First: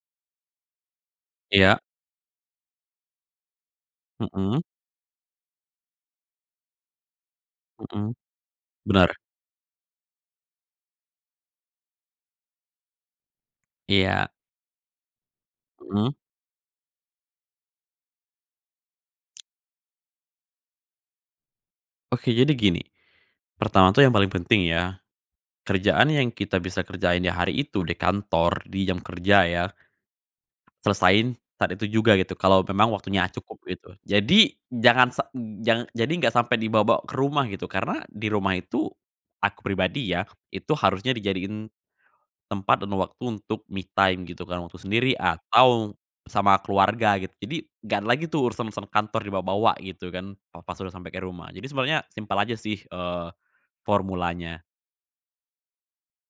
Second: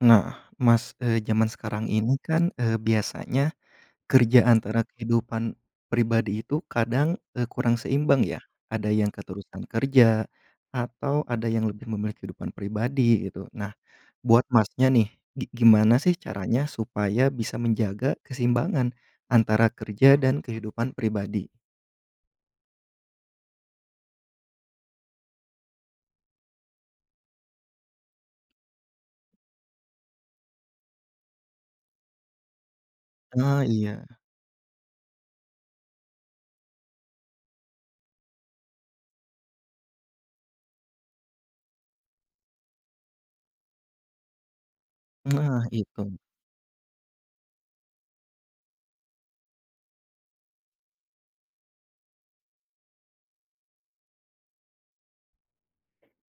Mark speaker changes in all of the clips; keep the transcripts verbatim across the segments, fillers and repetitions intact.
Speaker 1: Nah, Mas, eee, jaman
Speaker 2: Iya.
Speaker 1: sekarang ini kan, eee, biasanya, kerja
Speaker 2: Mhm.
Speaker 1: antara kehidupan pribadi itu kadang, eee, kurang
Speaker 2: Mhm.
Speaker 1: seimbang ya. Ada yang
Speaker 2: Benar.
Speaker 1: keterusan kerja atau ada yang lebih memilih kehidupan pribadi gitu. Nah,
Speaker 2: Iya.
Speaker 1: buat Masnya nih, gi gimana
Speaker 2: Mhm.
Speaker 1: sih caranya supaya bisa menjaga keseimbangan antara kerja dan kehidupan pribadi?
Speaker 2: Oke jadi gini. Pertama tuh yang paling penting ya, kerjaan yang kita bisa kerjain ya hari itu di kantor, di jam kerja ya, selesaiin saat itu juga gitu kalau memang waktunya cukup
Speaker 1: Ah
Speaker 2: gitu.
Speaker 1: iya.
Speaker 2: Jadi, jangan sa jangan jadi nggak sampai dibawa-bawa ke rumah gitu, karena di rumah itu, aku pribadi ya, itu harusnya dijadiin, tempat dan waktu untuk me time gitu kan, waktu sendiri
Speaker 1: Nah
Speaker 2: atau
Speaker 1: itu.
Speaker 2: sama keluarga gitu. Jadi nggak ada lagi tuh urusan-urusan kantor dibawa-bawa gitu kan, pa pas sudah sampai ke rumah. Jadi sebenarnya simpel aja sih, eee, formulanya.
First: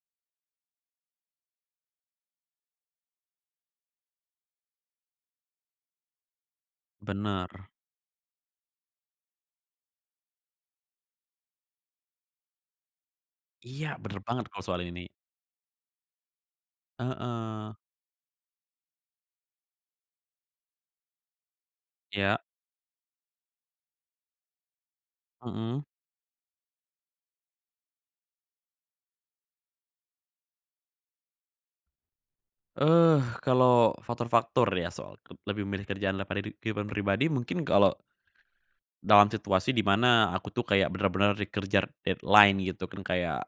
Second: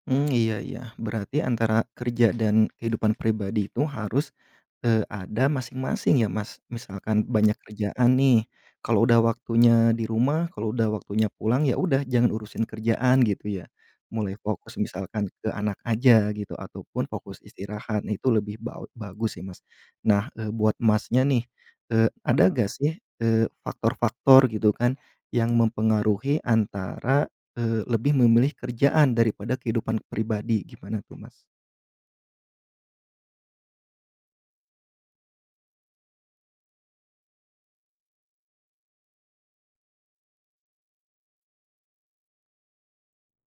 Speaker 1: Mmm, iya iya, berarti antara kerja dan kehidupan pribadi itu harus, eee, ada masing-masing ya Mas? Misalkan banyak
Speaker 2: Benar.
Speaker 1: kerjaan nih, kalau udah waktunya di rumah kalau udah waktunya pulang, ya udah jangan urusin kerjaan gitu ya.
Speaker 2: Iya bener
Speaker 1: Mulai
Speaker 2: banget kalau
Speaker 1: fokus
Speaker 2: soal ini.
Speaker 1: misalkan ke anak aja gitu, ataupun fokus
Speaker 2: Heeh.
Speaker 1: istirahat itu lebih bau bagus sih Mas. Nah, eee, buat Masnya nih, eee,
Speaker 2: Iya.
Speaker 1: ada gak sih, eee, faktor-faktor gitu kan, yang
Speaker 2: Mhm.
Speaker 1: mempengaruhi antara, eee, lebih memilih kerjaan daripada kehidupan pribadi, gimana tuh Mas?
Speaker 2: Eh, kalau faktor-faktor ya soal ke lebih memilih kerjaan daripada ri kehidupan pribadi mungkin kalau dalam situasi di mana aku tuh kayak benar-benar dikerjar deadline gitu kan kayak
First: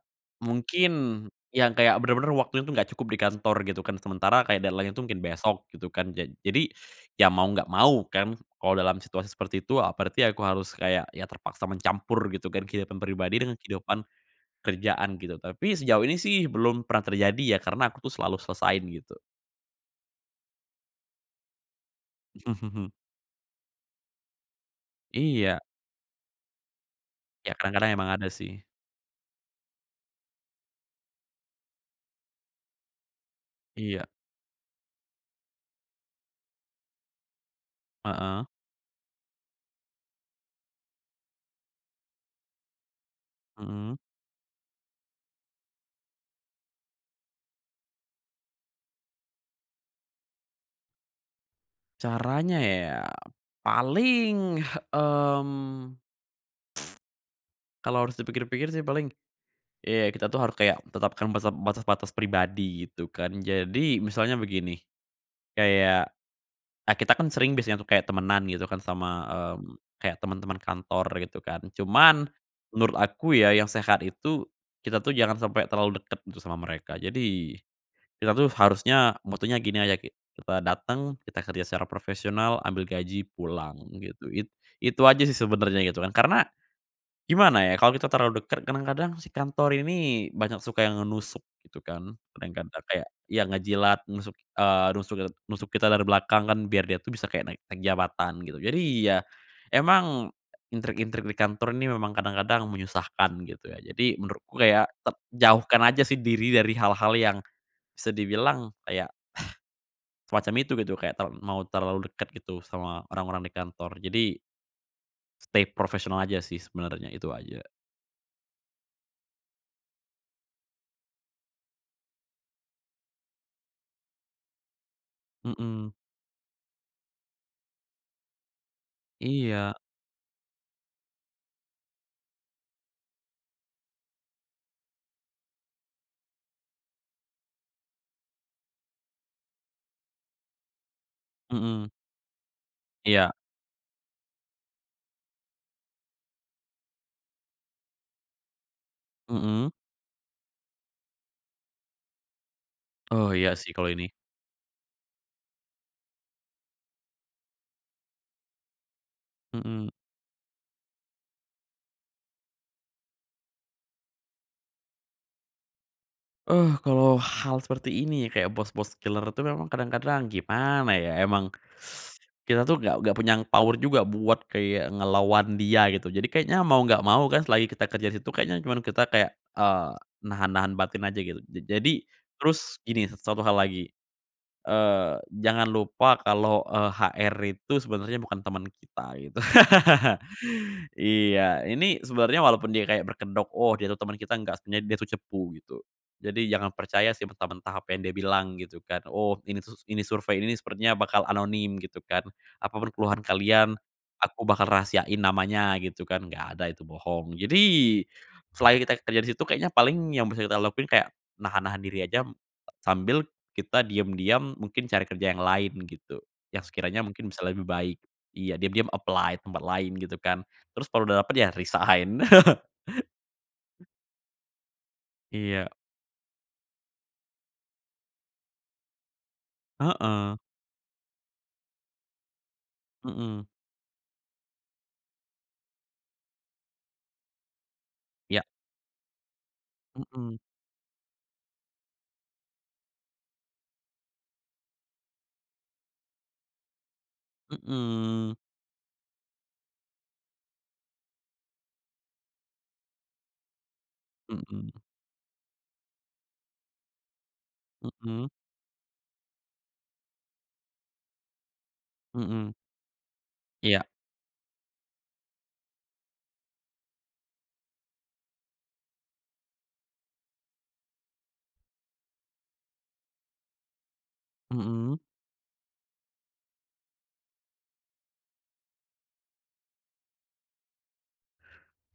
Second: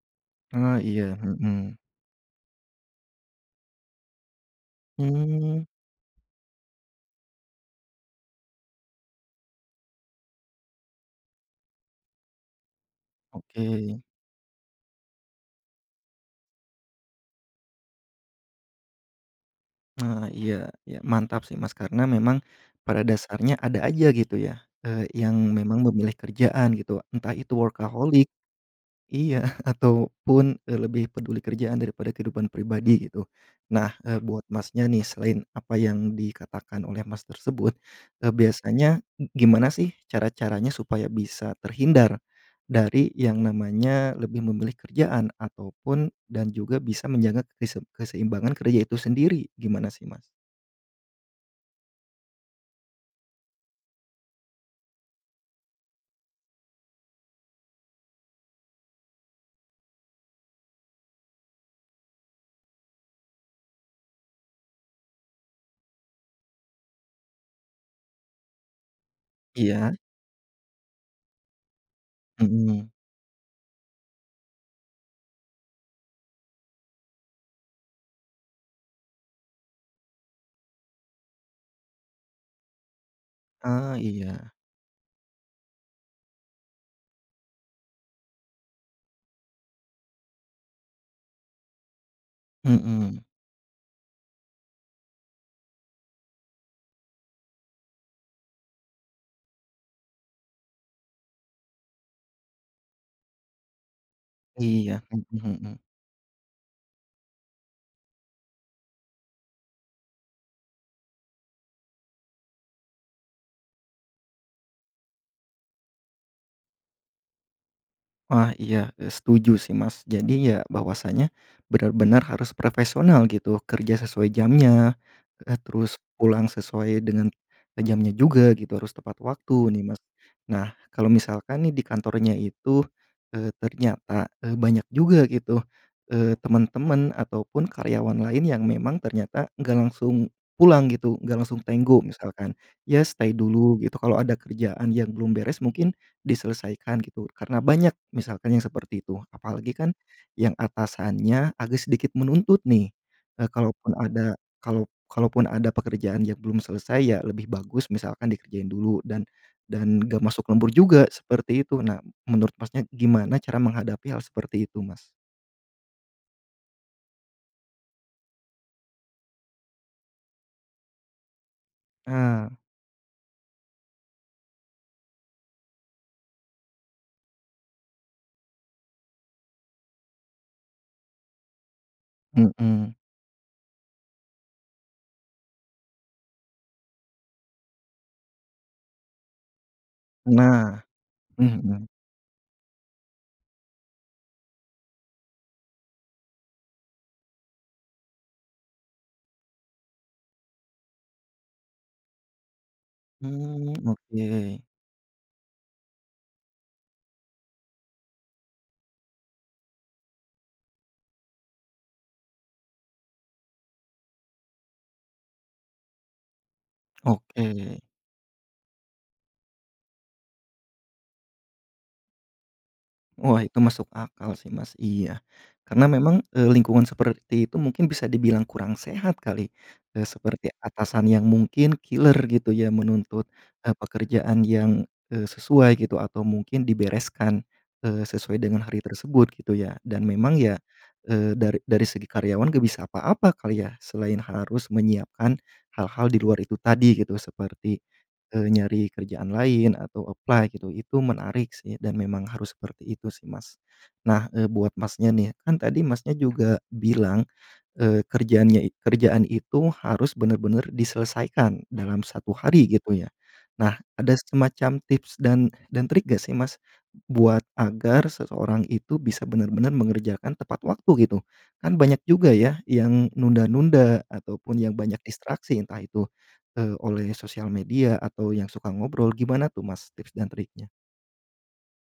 Speaker 1: Ah
Speaker 2: mungkin
Speaker 1: iya,
Speaker 2: yang
Speaker 1: mhm.
Speaker 2: kayak bener-bener waktu itu nggak cukup di kantor gitu kan, sementara kayak deadline-nya tuh ngkin besok
Speaker 1: Mmm.
Speaker 2: gitu kan. Ja jadi, ya mau nggak mau kan, kalau dalam situasi seperti itu, eee, berarti aku harus kayak, ya terpaksa mencampur gitu kan kehidupan pribadi dengan kehidupan
Speaker 1: Oke.
Speaker 2: kerjaan gitu. Tapi sejauh ini sih belum pernah terjadi ya, karena aku tuh selalu selesaiin gitu.
Speaker 1: Nah, iya iya mantap sih Mas, karena memang pada dasarnya ada aja gitu ya, eee, yang
Speaker 2: Iya.
Speaker 1: memang memilih kerjaan gitu entah
Speaker 2: Ya
Speaker 1: itu
Speaker 2: kadang-kadang emang
Speaker 1: workaholic.
Speaker 2: ada sih.
Speaker 1: Iya, ah ataupun, eee, lebih peduli kerjaan daripada kehidupan pribadi gitu. Nah,
Speaker 2: Iya.
Speaker 1: eee, buat Masnya nih selain apa yang dikatakan oleh Mas tersebut, eee,
Speaker 2: Heeh.
Speaker 1: biasanya gimana sih cara-caranya supaya bisa terhindar dari yang
Speaker 2: Mhm.
Speaker 1: namanya lebih memilih kerjaan, ataupun dan juga bisa menjaga kese keseimbangan kerja itu sendiri, gimana sih Mas?
Speaker 2: Caranya ya? Paling, mmm, kalo harus dipikir-pikir sih paling, ya kita tuh harus kayak tetapkan bese batas-batas pribadi gitu kan. Jadi misalnya begini, kayak, eee, kita kan sering biasanya tuh kayak temenan gitu kan sama, mmm,
Speaker 1: Iya.
Speaker 2: kayak teman-teman kantor gitu kan, cuman
Speaker 1: Mhm.
Speaker 2: menurut aku ya yang sehat itu, kita tuh jangan sampai terlalu dekat itu sama mereka. Jadi, kita tuh harusnya motonya gini aja, ki kita dateng, kita kerja secara profesional, ambil gaji, pulang
Speaker 1: Ah
Speaker 2: gitu, it
Speaker 1: iya.
Speaker 2: itu aja sih sebenarnya gitu kan. Karena, gimana ya kalau kita terlalu dekat, kadang-kadang si kantor ini banyak suka yang nusuk gitu kan, kadang-kadang kayak
Speaker 1: Mhm.
Speaker 2: ya, ngejilat, nusuk, eee, nusuk, eee, nusuk kita dari belakang kan biar dia tuh bisa kayak naik naik jabatan gitu. Jadi ya, emang intrik-intrik di kantor ini memang kadang-kadang menyusahkan gitu ya, jadi menurutku ya
Speaker 1: Iya,
Speaker 2: te
Speaker 1: mhm mhm.
Speaker 2: jauhkan aja sih diri dari hal-hal yang bisa dibilang kayak, semacam itu gitu, kayak tau mau terlalu dekat gitu sama orang-orang di kantor. Jadi stay profesional aja sih sebenernya itu aja.
Speaker 1: Wah, iya, eee, setuju sih Mas. Jadi ya bahwasanya benar-benar harus profesonal gitu, kerja sesuai jamnya, eee,
Speaker 2: Mhm.
Speaker 1: terus pulang sesuai dengan, eee, jamnya juga gitu, harus tepat waktu
Speaker 2: Iya.
Speaker 1: nih Mas. Nah kalau misalkan nih di kantornya itu, eee, ternyata, eee, banyak juga gitu, eee, temen-temen ataupun karyawan lain yang memang ternyata nggak langsung pulang gitu, nggak langsung
Speaker 2: Mmm.
Speaker 1: tenggo misalkan. Ya
Speaker 2: Iya.
Speaker 1: stay dulu gitu, kalau ada kerjaan yang belum beres mungkin diselesaikan gitu, karena banyak misalkan yang seperti itu.
Speaker 2: Mhm.
Speaker 1: Apalagi kan yang atasannya agak sedikit menuntut nih,
Speaker 2: Oh iya
Speaker 1: eee,
Speaker 2: sih kalau
Speaker 1: kalaupun
Speaker 2: ini.
Speaker 1: ada kalau kalaupun ada pekerjaan yang belum selesai ya, lebih bagus misalkan dikerjain dulu dan
Speaker 2: Mhm.
Speaker 1: dan gak masuk lembur juga seperti itu. Nah, menurut Masnya gimana cara menghadapi hal seperti itu Mas?
Speaker 2: Eh kalau hal seperti ini ya, kayak bos-bos killer itu memang kadang-kadang gimana ya, emang
Speaker 1: Ah.
Speaker 2: kita tuh nggak nggak punya power juga buat kayak ngelawan dia gitu. Jadi kayaknya mau nggak mau kan, selagi kita kerja di situ, kayaknya cuman kita kayak, eee, nahan-nahan batin aja gitu. Ja jadi terus
Speaker 1: Mhm.
Speaker 2: gini, satu hal lagi, eee, jangan lupa kalau, eee, HR itu sebenarnya bukan teman kita, gitu.
Speaker 1: Nah,
Speaker 2: Iya,
Speaker 1: mhm.
Speaker 2: ini sebenarnya walaupun dia kayak berkedok, "Oh dia tuh teman kita." Nggak, sebenernya dia tuh cepu gitu. Jadi jangan percaya sih mentah-mentah apa yang dia bilang gitu kan, "Oh, ini tuh s ini survei, ini sepertinya bakal anonim." Gitu kan, "Apa pur keluhan
Speaker 1: Mmm
Speaker 2: kalian, aku
Speaker 1: oke.
Speaker 2: bakal rahasiain namanya." Gitu kan, nggak ada itu bohong. Jadi, selain kita kerja di situ, kayaknya paling yang bisa kita lakuin kayak nahan-nahan diri aja, sambil kita diam-diam mungkin cari kerja yang lain gitu, yang sekiranya mungkin bisa lebih
Speaker 1: Oke.
Speaker 2: baik. Iya diam-diam apply tempat lain gitu kan, terus kalo udah dapet ya resign.
Speaker 1: Wah itu masuk akal sih Mas, iya.
Speaker 2: Iya.
Speaker 1: Karena memang, eee, lingkungan seperti itu mungkin bisa dibilang kurang sehat kali, eee,
Speaker 2: Heeh.
Speaker 1: seperti atasan yang mungkin killer gitu ya menuntut,
Speaker 2: Mhm.
Speaker 1: eee, pekerjaan yang, eee, sesuai gitu atau mungkin dibereskan, eee, sesuai
Speaker 2: Iya.
Speaker 1: dengan hari tersebut gitu ya. Dan memang
Speaker 2: Mhm.
Speaker 1: ya, eee, dari dari segi karyawan gak bisa apa-apa kali ya, selain harus menyiapkan hal-hal di luar itu tadi gitu. Seperti,
Speaker 2: Mhm.
Speaker 1: eee, nyari kerjaan lain, atau apply gitu, itu menarik sih dan memang harus seperti itu sih Mas. Nah, eee, buat
Speaker 2: Mhm.
Speaker 1: Masnya nih, kan tadi Masnya juga bilang, eee,
Speaker 2: Mmm.
Speaker 1: kerjaannya i kerjaan itu harus benar-benar diselesaikan dalam satu
Speaker 2: Mhm.
Speaker 1: hari gitu ya. Nah,
Speaker 2: Iya.
Speaker 1: ada semacam tips dan dan trik gak sih Mas? Buat agar seseorang itu bisa benar-benar mengerjakan tepat waktu gitu? Kan banyak juga ya yang nunda-nunda ataupun yang
Speaker 2: Mhm.
Speaker 1: banyak distraksi entah itu, eee, oleh sosial media atau yang suka ngobrol, gimana tuh Mas tips dan triknya?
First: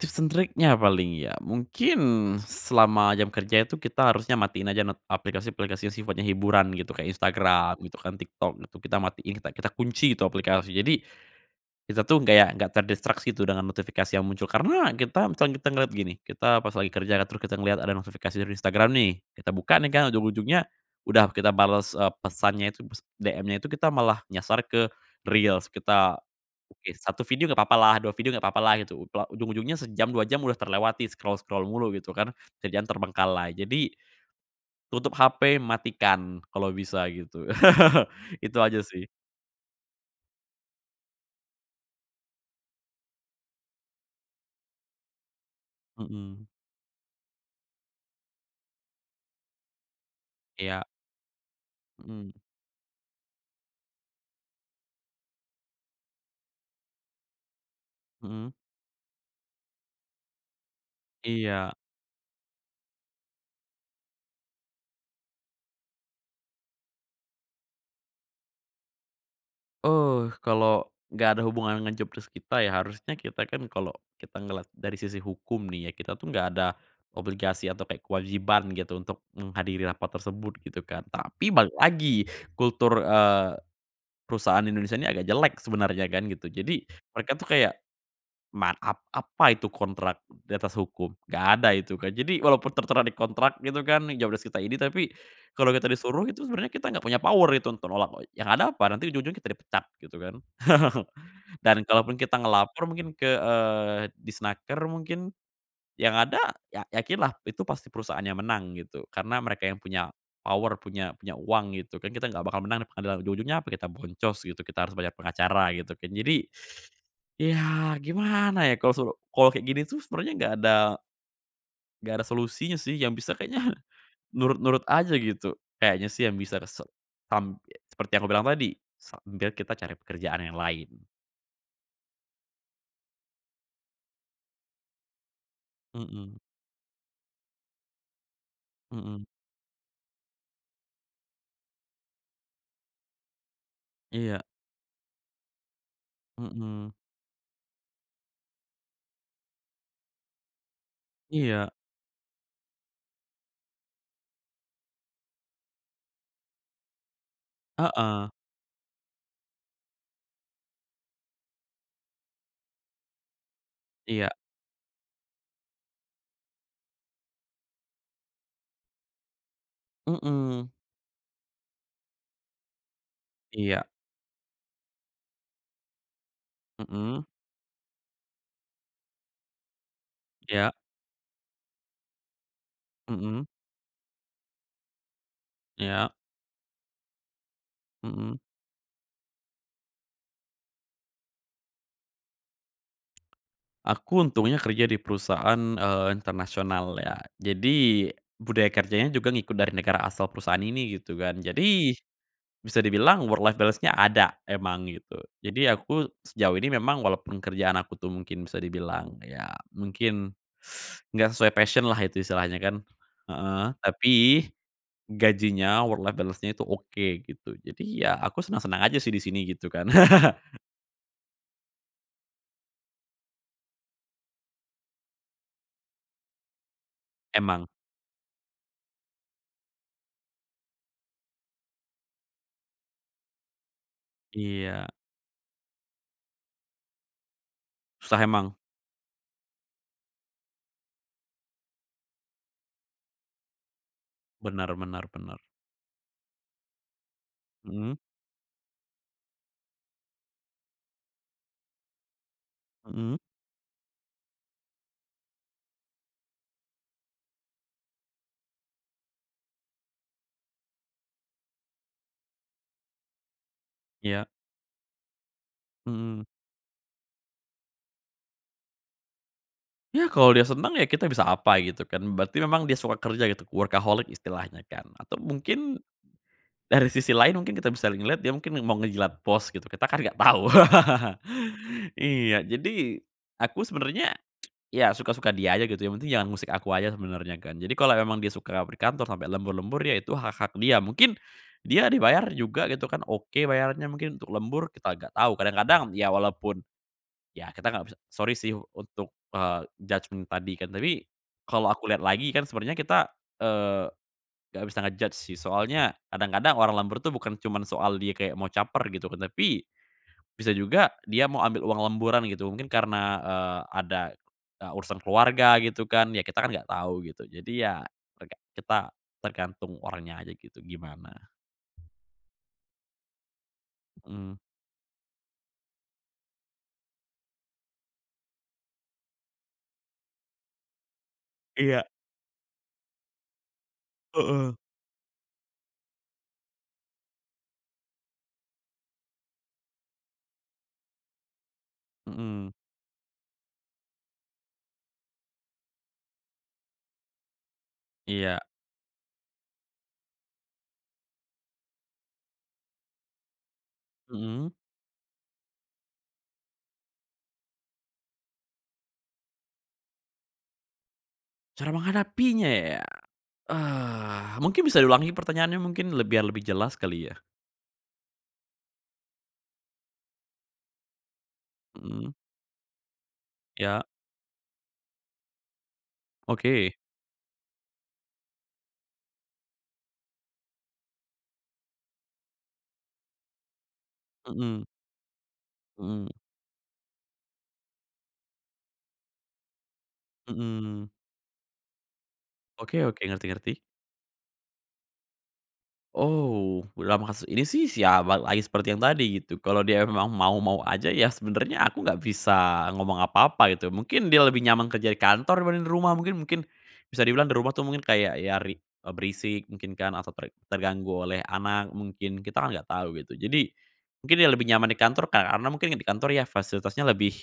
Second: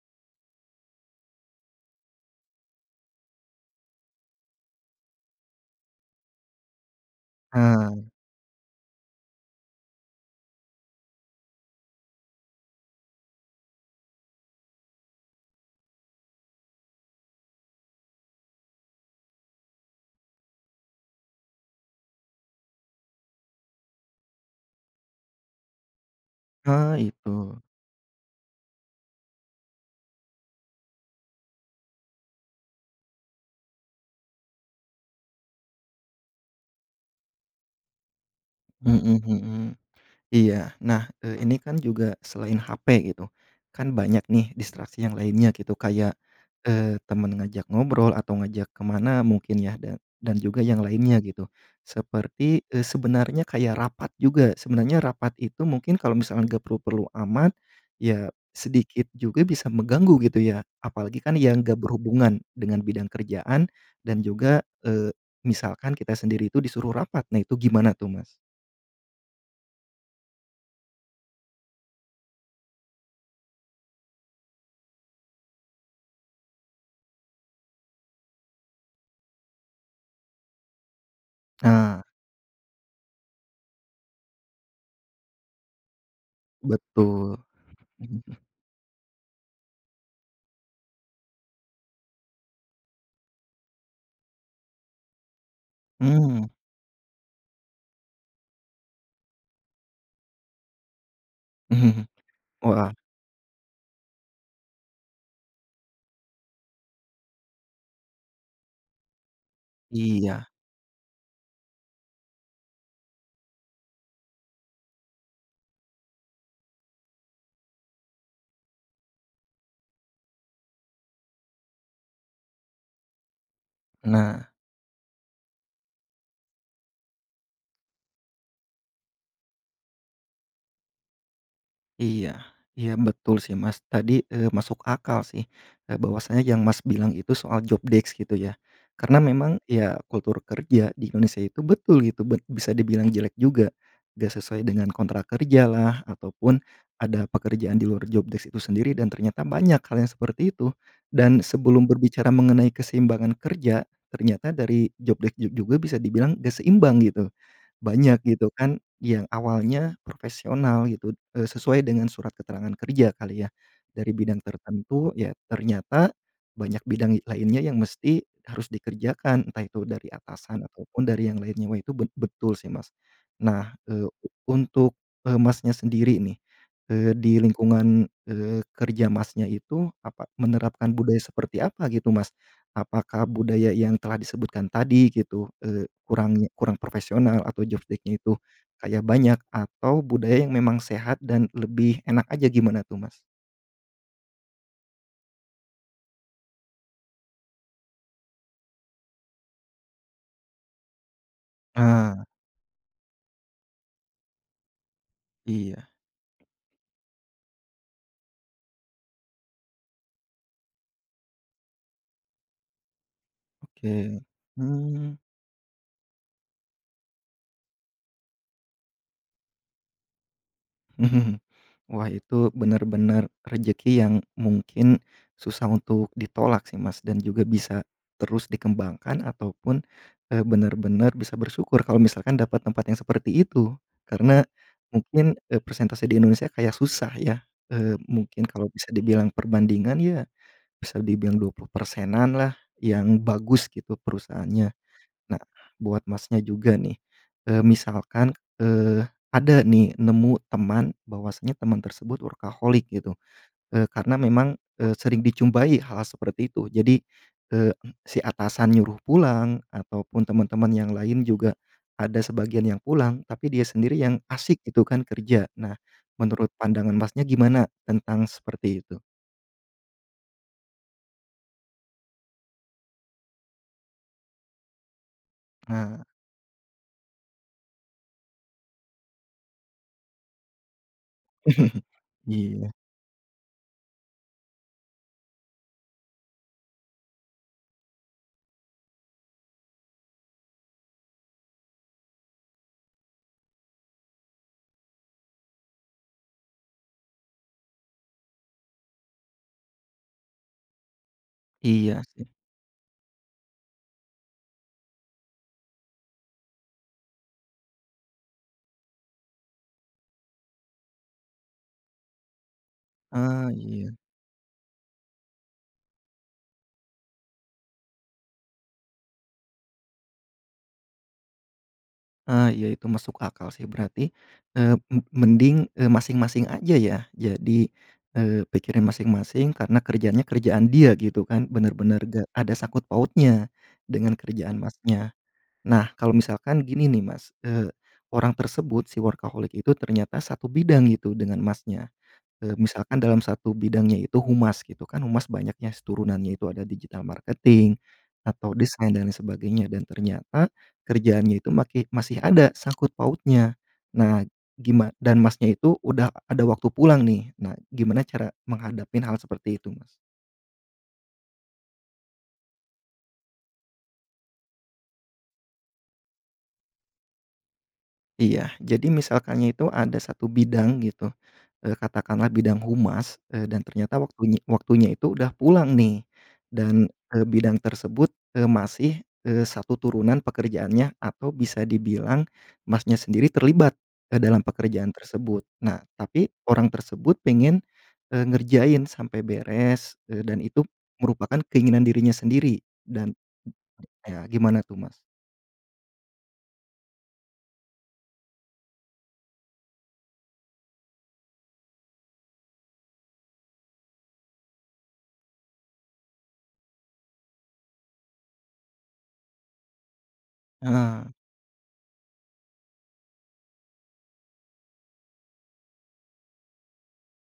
Speaker 2: Tips and triknya paling ya, mungkin selama jam kerja itu kita harusnya matiin aja not aplikasi-aplikasi yang sifatnya hiburan gitu, kayak Instagram gitu
Speaker 1: Ah.
Speaker 2: kan, TikTok itu kita matiin, kita kita kunci itu aplikasi. Jadi, kita tuh kayak nggak terdistraksi tuh dengan notifikasi yang muncul, karena kita misalnya kita ngeliat gini, kita pas lagi kerja ya, teru kita ngeliat ada notifikasi dari Instagram nih, kita buka nih kan, ujung-ujungnya udah kita bales, eee, pesannya itu s DM-nya itu, kita malah nyasar ke Reels, kita oke
Speaker 1: Ah
Speaker 2: satu video
Speaker 1: itu.
Speaker 2: gak papalah, dua video gak papalah gitu, loh ujung-ujungnya sejam, dua jam udah terlewati scroll-scroll mulu gitu kan, kerjaan terbengkalai. Jadi, tutup HP, matikan kalau bisa gitu, itu aja sih.
Speaker 1: Mhm mhm. Iya, nah, eee, ini kan juga selain HP gitu, kan banyak nih distraksi yang lainnya gitu kayak,
Speaker 2: Mhm.
Speaker 1: eee, temen ngajak ngobrol atau ngajak ke mana mungkin ya, dan dan juga yang
Speaker 2: Iya.
Speaker 1: lainnya gitu.
Speaker 2: Mhm.
Speaker 1: Seperti, eee, sebenarnya kayak rapat juga, sebenarnya rapat itu mungkin kalau misalkan gak perlu-perlu amat, ya
Speaker 2: Mhm.
Speaker 1: sedikit juga bisa mengganggu gitu ya. Apalagi kan yang
Speaker 2: Iya.
Speaker 1: gak berhubungan dengan bidang kerjaan, dan juga, eee, misalkan kita sendiri itu disuruh rapat, nah itu gimana tuh Mas?
Speaker 2: Oh kalau gak ada hubungan dengan job desc kita ya harusnya kita kan kalau kita ngeliat dari sisi hukum nih ya kita tuh gak ada, obligasi atau kayak kewajiban gitu untuk menghadiri rapat tersebut gitu kan, tapi balik
Speaker 1: Nah.
Speaker 2: lagi kultur, eee, perusahaan Indonesia ini agak jelek sebenarnya kan gitu jadi mereka
Speaker 1: Betul.
Speaker 2: tuh kayak ma ap apa itu kontrak di atas hukum? Gak ada itu kan, jadi walaupun tertera di kontrak gitu kan tiga belas juta ini tapi, kalau kita disuruh itu
Speaker 1: Mmm.
Speaker 2: sebenarnya kita nggak punya power itu untuk nolak yang ada apa nanti ujung-ujungnya kita dipecat gitu kan, dan kalaupun kita ngelapor
Speaker 1: Wah.
Speaker 2: mungkin ke, eee, Disnaker mungkin, yang ada ya yakinlah itu pasti perusahaannya menang gitu karena mereka yang punya
Speaker 1: Iya.
Speaker 2: power punya punya uang gitu kan kita nggak bakal menang yang ada ujung-ujungnya apa kita boncos gitu kita harus banyak pengacara gitu kan jadi, ya gimana ya kalau su kalau kayak gini tuh sebenernya nggak ada nggak ada solusinya sih yang bisa kayaknya,
Speaker 1: Nah.
Speaker 2: nurut-nurut aja gitu kayaknya sih yang bisa se tam seperti yang aku bilang tadi sambil kita cari pekerjaan yang lain.
Speaker 1: Iya iya betul sih Mas. Tadi, eee, masuk akal sih e
Speaker 2: Mhm.
Speaker 1: bahwasanya yang Mas bilang itu soal job deks gitu ya? Karena
Speaker 2: Mhm.
Speaker 1: memang ya kultur kerja di inonesa itu betul gitu, bet bisa dibilang jelek juga. Nggak
Speaker 2: Iya.
Speaker 1: sesuai dengan kontrak kerjalah ataupun
Speaker 2: Mhm.
Speaker 1: ada pekerjaan di luar job desk itu sendiri dan ternyata banyak hal yang seperti itu. Dan
Speaker 2: Iya.
Speaker 1: sebelum berbicara mengenai keseimbangan kerja ternyata dari job dek ju juga bisa dibilang nggak seimbang gitu, banyak
Speaker 2: Heeh.
Speaker 1: gitu kan yang awalnya profesional gitu e sesuai dengan surat keterangan kerja kali ya? Dari
Speaker 2: Iya.
Speaker 1: bidang tertentu ya ternyata banyak bidang i lainnya yang mesti harus dikerjakan, entah itu dari atasan
Speaker 2: Mhm.
Speaker 1: ataupun dari yang lainnya. Wah itu bet betul sih Mas. Nah,
Speaker 2: Iya.
Speaker 1: eee, u untuk e Masnya sendiri nih, eee,
Speaker 2: Mhm.
Speaker 1: di lingkungan, eee, kerja Masnya itu apa
Speaker 2: Iya.
Speaker 1: menerapkan budaya seperti apa gitu Mas? Apakah
Speaker 2: Mhm.
Speaker 1: budaya yang telah disebutkan tadi gitu, eee,
Speaker 2: Iya.
Speaker 1: kurang kurang profesional atau jof deknya itu
Speaker 2: Mhm.
Speaker 1: kayak banyak, atau budaya yang memang sehat dan lebih enak aja? Gimana tuh Mas?
Speaker 2: Aku untungnya kerja di perusahaan, eee, internasional ya jadi budaya kerjanya juga ngikut dari negara asal perusahaan ini gitu kan. Jadi,
Speaker 1: Ah.
Speaker 2: bisa dibilang work life balance-nya ada emang gitu jadi
Speaker 1: Iya.
Speaker 2: aku sejauh ini memang walaupun kerjaan aku tuh mungkin bisa dibilang ya mungkin, enggak sesuai passion-lah itu istilahnya kan, heeh, tapi,
Speaker 1: Oke, mmm.
Speaker 2: gajinya, work life balance-nya itu oke gitu. Jadi ya aku senang-senang aja sih di sini gitu kan.
Speaker 1: Wah itu benar-benar rezeki yang mungkin susah untuk ditolak sih Mas, dan juga
Speaker 2: Emang.
Speaker 1: bisa terus dikembangkan ataupun e benar-benar bisa bersyukur kalau misalkan dapat tempat yang seperti itu. Karena,
Speaker 2: Iya.
Speaker 1: mungkin e persentase di Indonesia kayak susah ya, eee,
Speaker 2: Susah
Speaker 1: mungkin
Speaker 2: emang.
Speaker 1: kalau bisa dibilang perbandingan ya, bisa dibilang dua puluh persenan lah yang bagus gitu perusahaannya.
Speaker 2: Benar benar benar.
Speaker 1: Nah buat Masnya juga nih, eee,
Speaker 2: Mhm.
Speaker 1: misalkan, eee, ada nih nemu teman bahwasanya teman tersebut workaholic gitu,
Speaker 2: Mhm.
Speaker 1: eee, karena memang, eee, sering dijumpai hal-hal seperti itu. Jadi, eee, si atasan nyuruh pulang, ataupun teman-teman yang lain juga ada sebagian yang pulang, tapi dia sendiri yang
Speaker 2: Iya.
Speaker 1: asyik itu kan kerja. Nah,
Speaker 2: Mhm.
Speaker 1: menurut pandangan Masnya gimana tentang seperti itu?
Speaker 2: Ya kalau dia senang ya kita bisa apa gitu kan. Berarti memang dia suka kerja gitu, workaholic istilahnya kan atau mungkin
Speaker 1: Ah.
Speaker 2: dari sisi lain mungkin kita bisa le ngeliat dia mungkin mau ngejilat bos gitu. Kita kan nggak tau. Iya
Speaker 1: Iya.
Speaker 2: jadi, aku sebenarnya, ya suka-suka dia aja gitu, yang penting jangan ngusik aku aja sebenarnya kan. Jadi kalau emang dia suka berkantor sampai lembur-lembur ya itu hak-hak dia. Mungkin dia dibayar juga gitu kan oke, bayarannya mungkin untuk lembur kita nggak tahu kadang-kadang ya walaupun, ya kita nggak bisa sorry sih untuk, eee, judgement tadi kan. Tapi, kalau aku
Speaker 1: Iya
Speaker 2: lihat
Speaker 1: sih.
Speaker 2: lagi kan sebenarnya kita, eee, nggak bisa nge-judge sih soalnya kadang-kadang orang lembur tuh bukan cuman soal dia kayak mau caper gitu kan, tapi, bisa juga dia mau ambil uang lemburan gitu. Mungkin karena,
Speaker 1: Ah,
Speaker 2: eee,
Speaker 1: iya.
Speaker 2: ada, e urusan keluarga gitu kan ya kita kan gak tahu gitu. Jadi ya keluarga kita tergantung orangnya aja gitu gimana.
Speaker 1: Ah iya itu masuk akal sih. Berarti,
Speaker 2: Mhm.
Speaker 1: eee, me mending, eee, masing-masing aja ya jadi, eee, pikirin masing-masing karena kerjaannya kerjaan dia gitu kan?
Speaker 2: Iya.
Speaker 1: Benar-benar nggak ada sangkut pautnya, dengan
Speaker 2: Heeh.
Speaker 1: kerjaan Masnya. Nah kalau misalkan gini nih Mas, eee, orang tersebut si workaholic itu ternyata satu bidang itu dengan Masnya,
Speaker 2: Mhm.
Speaker 1: eee, misalkan dalam satu bidangnya itu humas gitu. Kan humas banyaknyas turunannya itu ada digital marketing,
Speaker 2: Iya.
Speaker 1: atau design, dan yang sebagainya dan ternyata kerjaannya itu makih masih ada sangkut pautnya, nah
Speaker 2: Mhm.
Speaker 1: gima dan Masnya itu udah ada waktu pulang nih. Nah, gimana cara menghadapin hal seperti itu Mas?
Speaker 2: Cara menghadapinya ya? Eh, mungkin bisa diulangi pertanyaannya mungkin le biar lebih jelas kali ya?
Speaker 1: Iya, jadi misalkannya itu ada satu bidang gitu, eee,
Speaker 2: Mhm.
Speaker 1: katakanlah bidang humas, eee, dan
Speaker 2: Iya?
Speaker 1: ternyata waktunye waktunya itu udah pulang nih
Speaker 2: Oke.
Speaker 1: dan, eee, bidang tersebut, eee, masih, eee, satu turunan pekerjaannya atau bisa dibilang Masnya sendiri terlibat ke dalam
Speaker 2: Mhm.
Speaker 1: pekerjaan tersebut. Nah,
Speaker 2: Mhm.
Speaker 1: tapi orang tersebut pengen, eee, ngerjain sampai beres, eee, dan itu
Speaker 2: Mhm.
Speaker 1: merupakan keinginan dirinya sendiri
Speaker 2: Oke oke,
Speaker 1: dan,
Speaker 2: ngerti ngerti.
Speaker 1: [unintelligible] ya, gimana tuh Mas?
Speaker 2: Oh, dalam kasus ini sih siama lagi seperti yang tadi gitu, kalau dia memang mau-mau aja ya sebenernya aku nggak bisa ngomong apa-apa gitu. Mungkin dia lebih nyaman kerja di kantor dibanding dari rumah mungkin mungkin bisa dibilang di rumah tuh mungkin kayak ya rik eee, berisik mungkin kan, atau ter terganggu
Speaker 1: Heeh.
Speaker 2: oleh anak mungkin. Kita kan nggak tahu gitu. Jadi, mungkin dia lebih nyaman di kantor kar ana mungkin di kantor ya fasilitasnya lebih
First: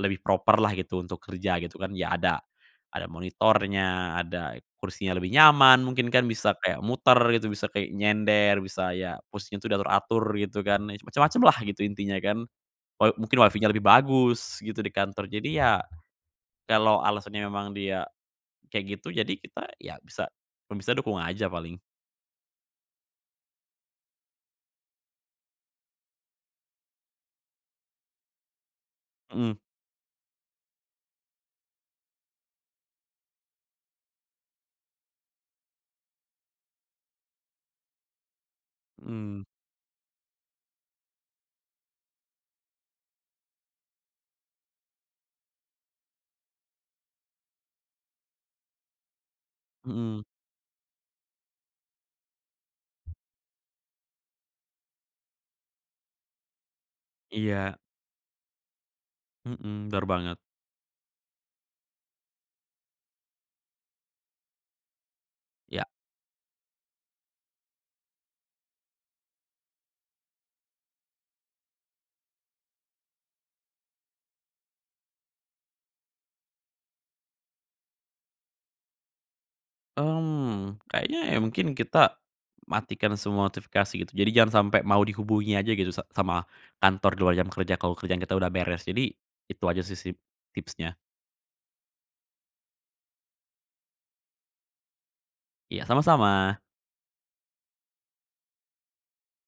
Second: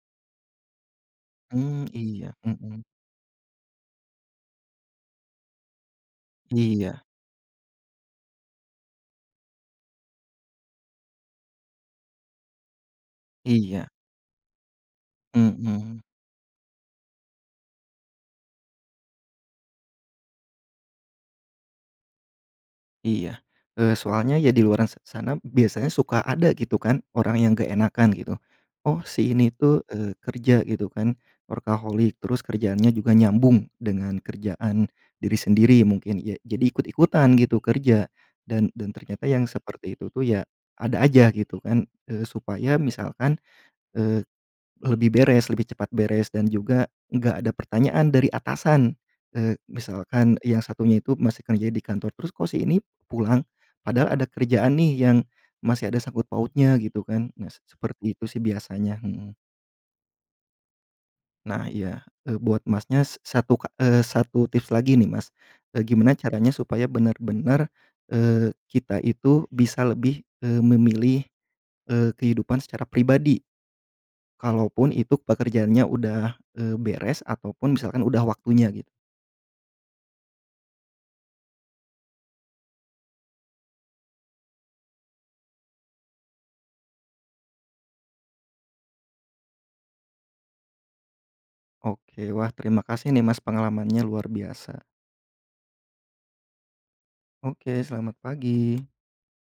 Speaker 2: lebih proper-lah gitu untuk kerja gitu
Speaker 1: Mmm,
Speaker 2: kan, ya
Speaker 1: iya,
Speaker 2: ada
Speaker 1: mhm.
Speaker 2: ada monitornya, ada kursinya lebih nyaman mungkin kan- bisa kayak
Speaker 1: Iya.
Speaker 2: muter gitu, bisa kayak nyender, bisa ya posisinya tuh diatur-atur gitu kan. Ya cem-macemlah gitu intinya kan. Wa mungkin WiFi-nya lebih
Speaker 1: Iya.
Speaker 2: bagus gitu di kantor jadi ya,
Speaker 1: Mhm.
Speaker 2: kalau alasannya memang dia, kayak gitu jadi kita ya bisa, kalau bisa dukung aja paling.
Speaker 1: Iya, eee, soalnya ya di luaran sa sana biasanya suka ada gitu kan orang yang keenakan gitu, oh si ini
Speaker 2: Mhm.
Speaker 1: tuh, eee, kerja gitu kan workaholic, terus kerjaannya juga nyambung dengan kerjaan diri sendiri mungkin, ya jadi ikut-ikutan gitu kerja dan dan ternyata yang
Speaker 2: Mhm.
Speaker 1: seperti itu tuh ya ada aja gitu kan. Eee, supaya misalkan, eee, lebih beres lebih cepat beres, dan juga nggak ada pertanyaan dari atasan, eee,
Speaker 2: Mhm.
Speaker 1: misalkan yang satunya itu masih kerja di kantor terus, "Kok si ini pulang? Padahal ada kerjaan nih yang masih ada sangkut pautnya," gitu kan. Nah s
Speaker 2: Iya.
Speaker 1: seperti itu sih biasanya, mhm.
Speaker 2: Mhm, benar banget.
Speaker 1: Nah iya e buat Masnya s satu ka eee, satu tips lagi nih Mas e
Speaker 2: Iya.
Speaker 1: gimana caranya supaya benar-benar, eee, kita itu bisa lebih, eee, memilih, eee, kehidupan secara pribadi? Kalaupun ituk pekerjaannya udah, eee, beres ataupun misalkan udah waktunya git
Speaker 2: Mmm, kayaknya ya mungkin kita, matikan semua notifikasi gitu. Jadi jangan sampai mau dihubungi aja gitu sa sama kantor di luar jam kerja kalau kerjaan kita udah beres. Jadi, itu aja sih sip tipsnya.
Speaker 1: Oke. Wah, terima kasih nih Mas pengalamannya luar biasa.
Speaker 2: Iya sama-sama.
Speaker 1: Oke, selamat pagi.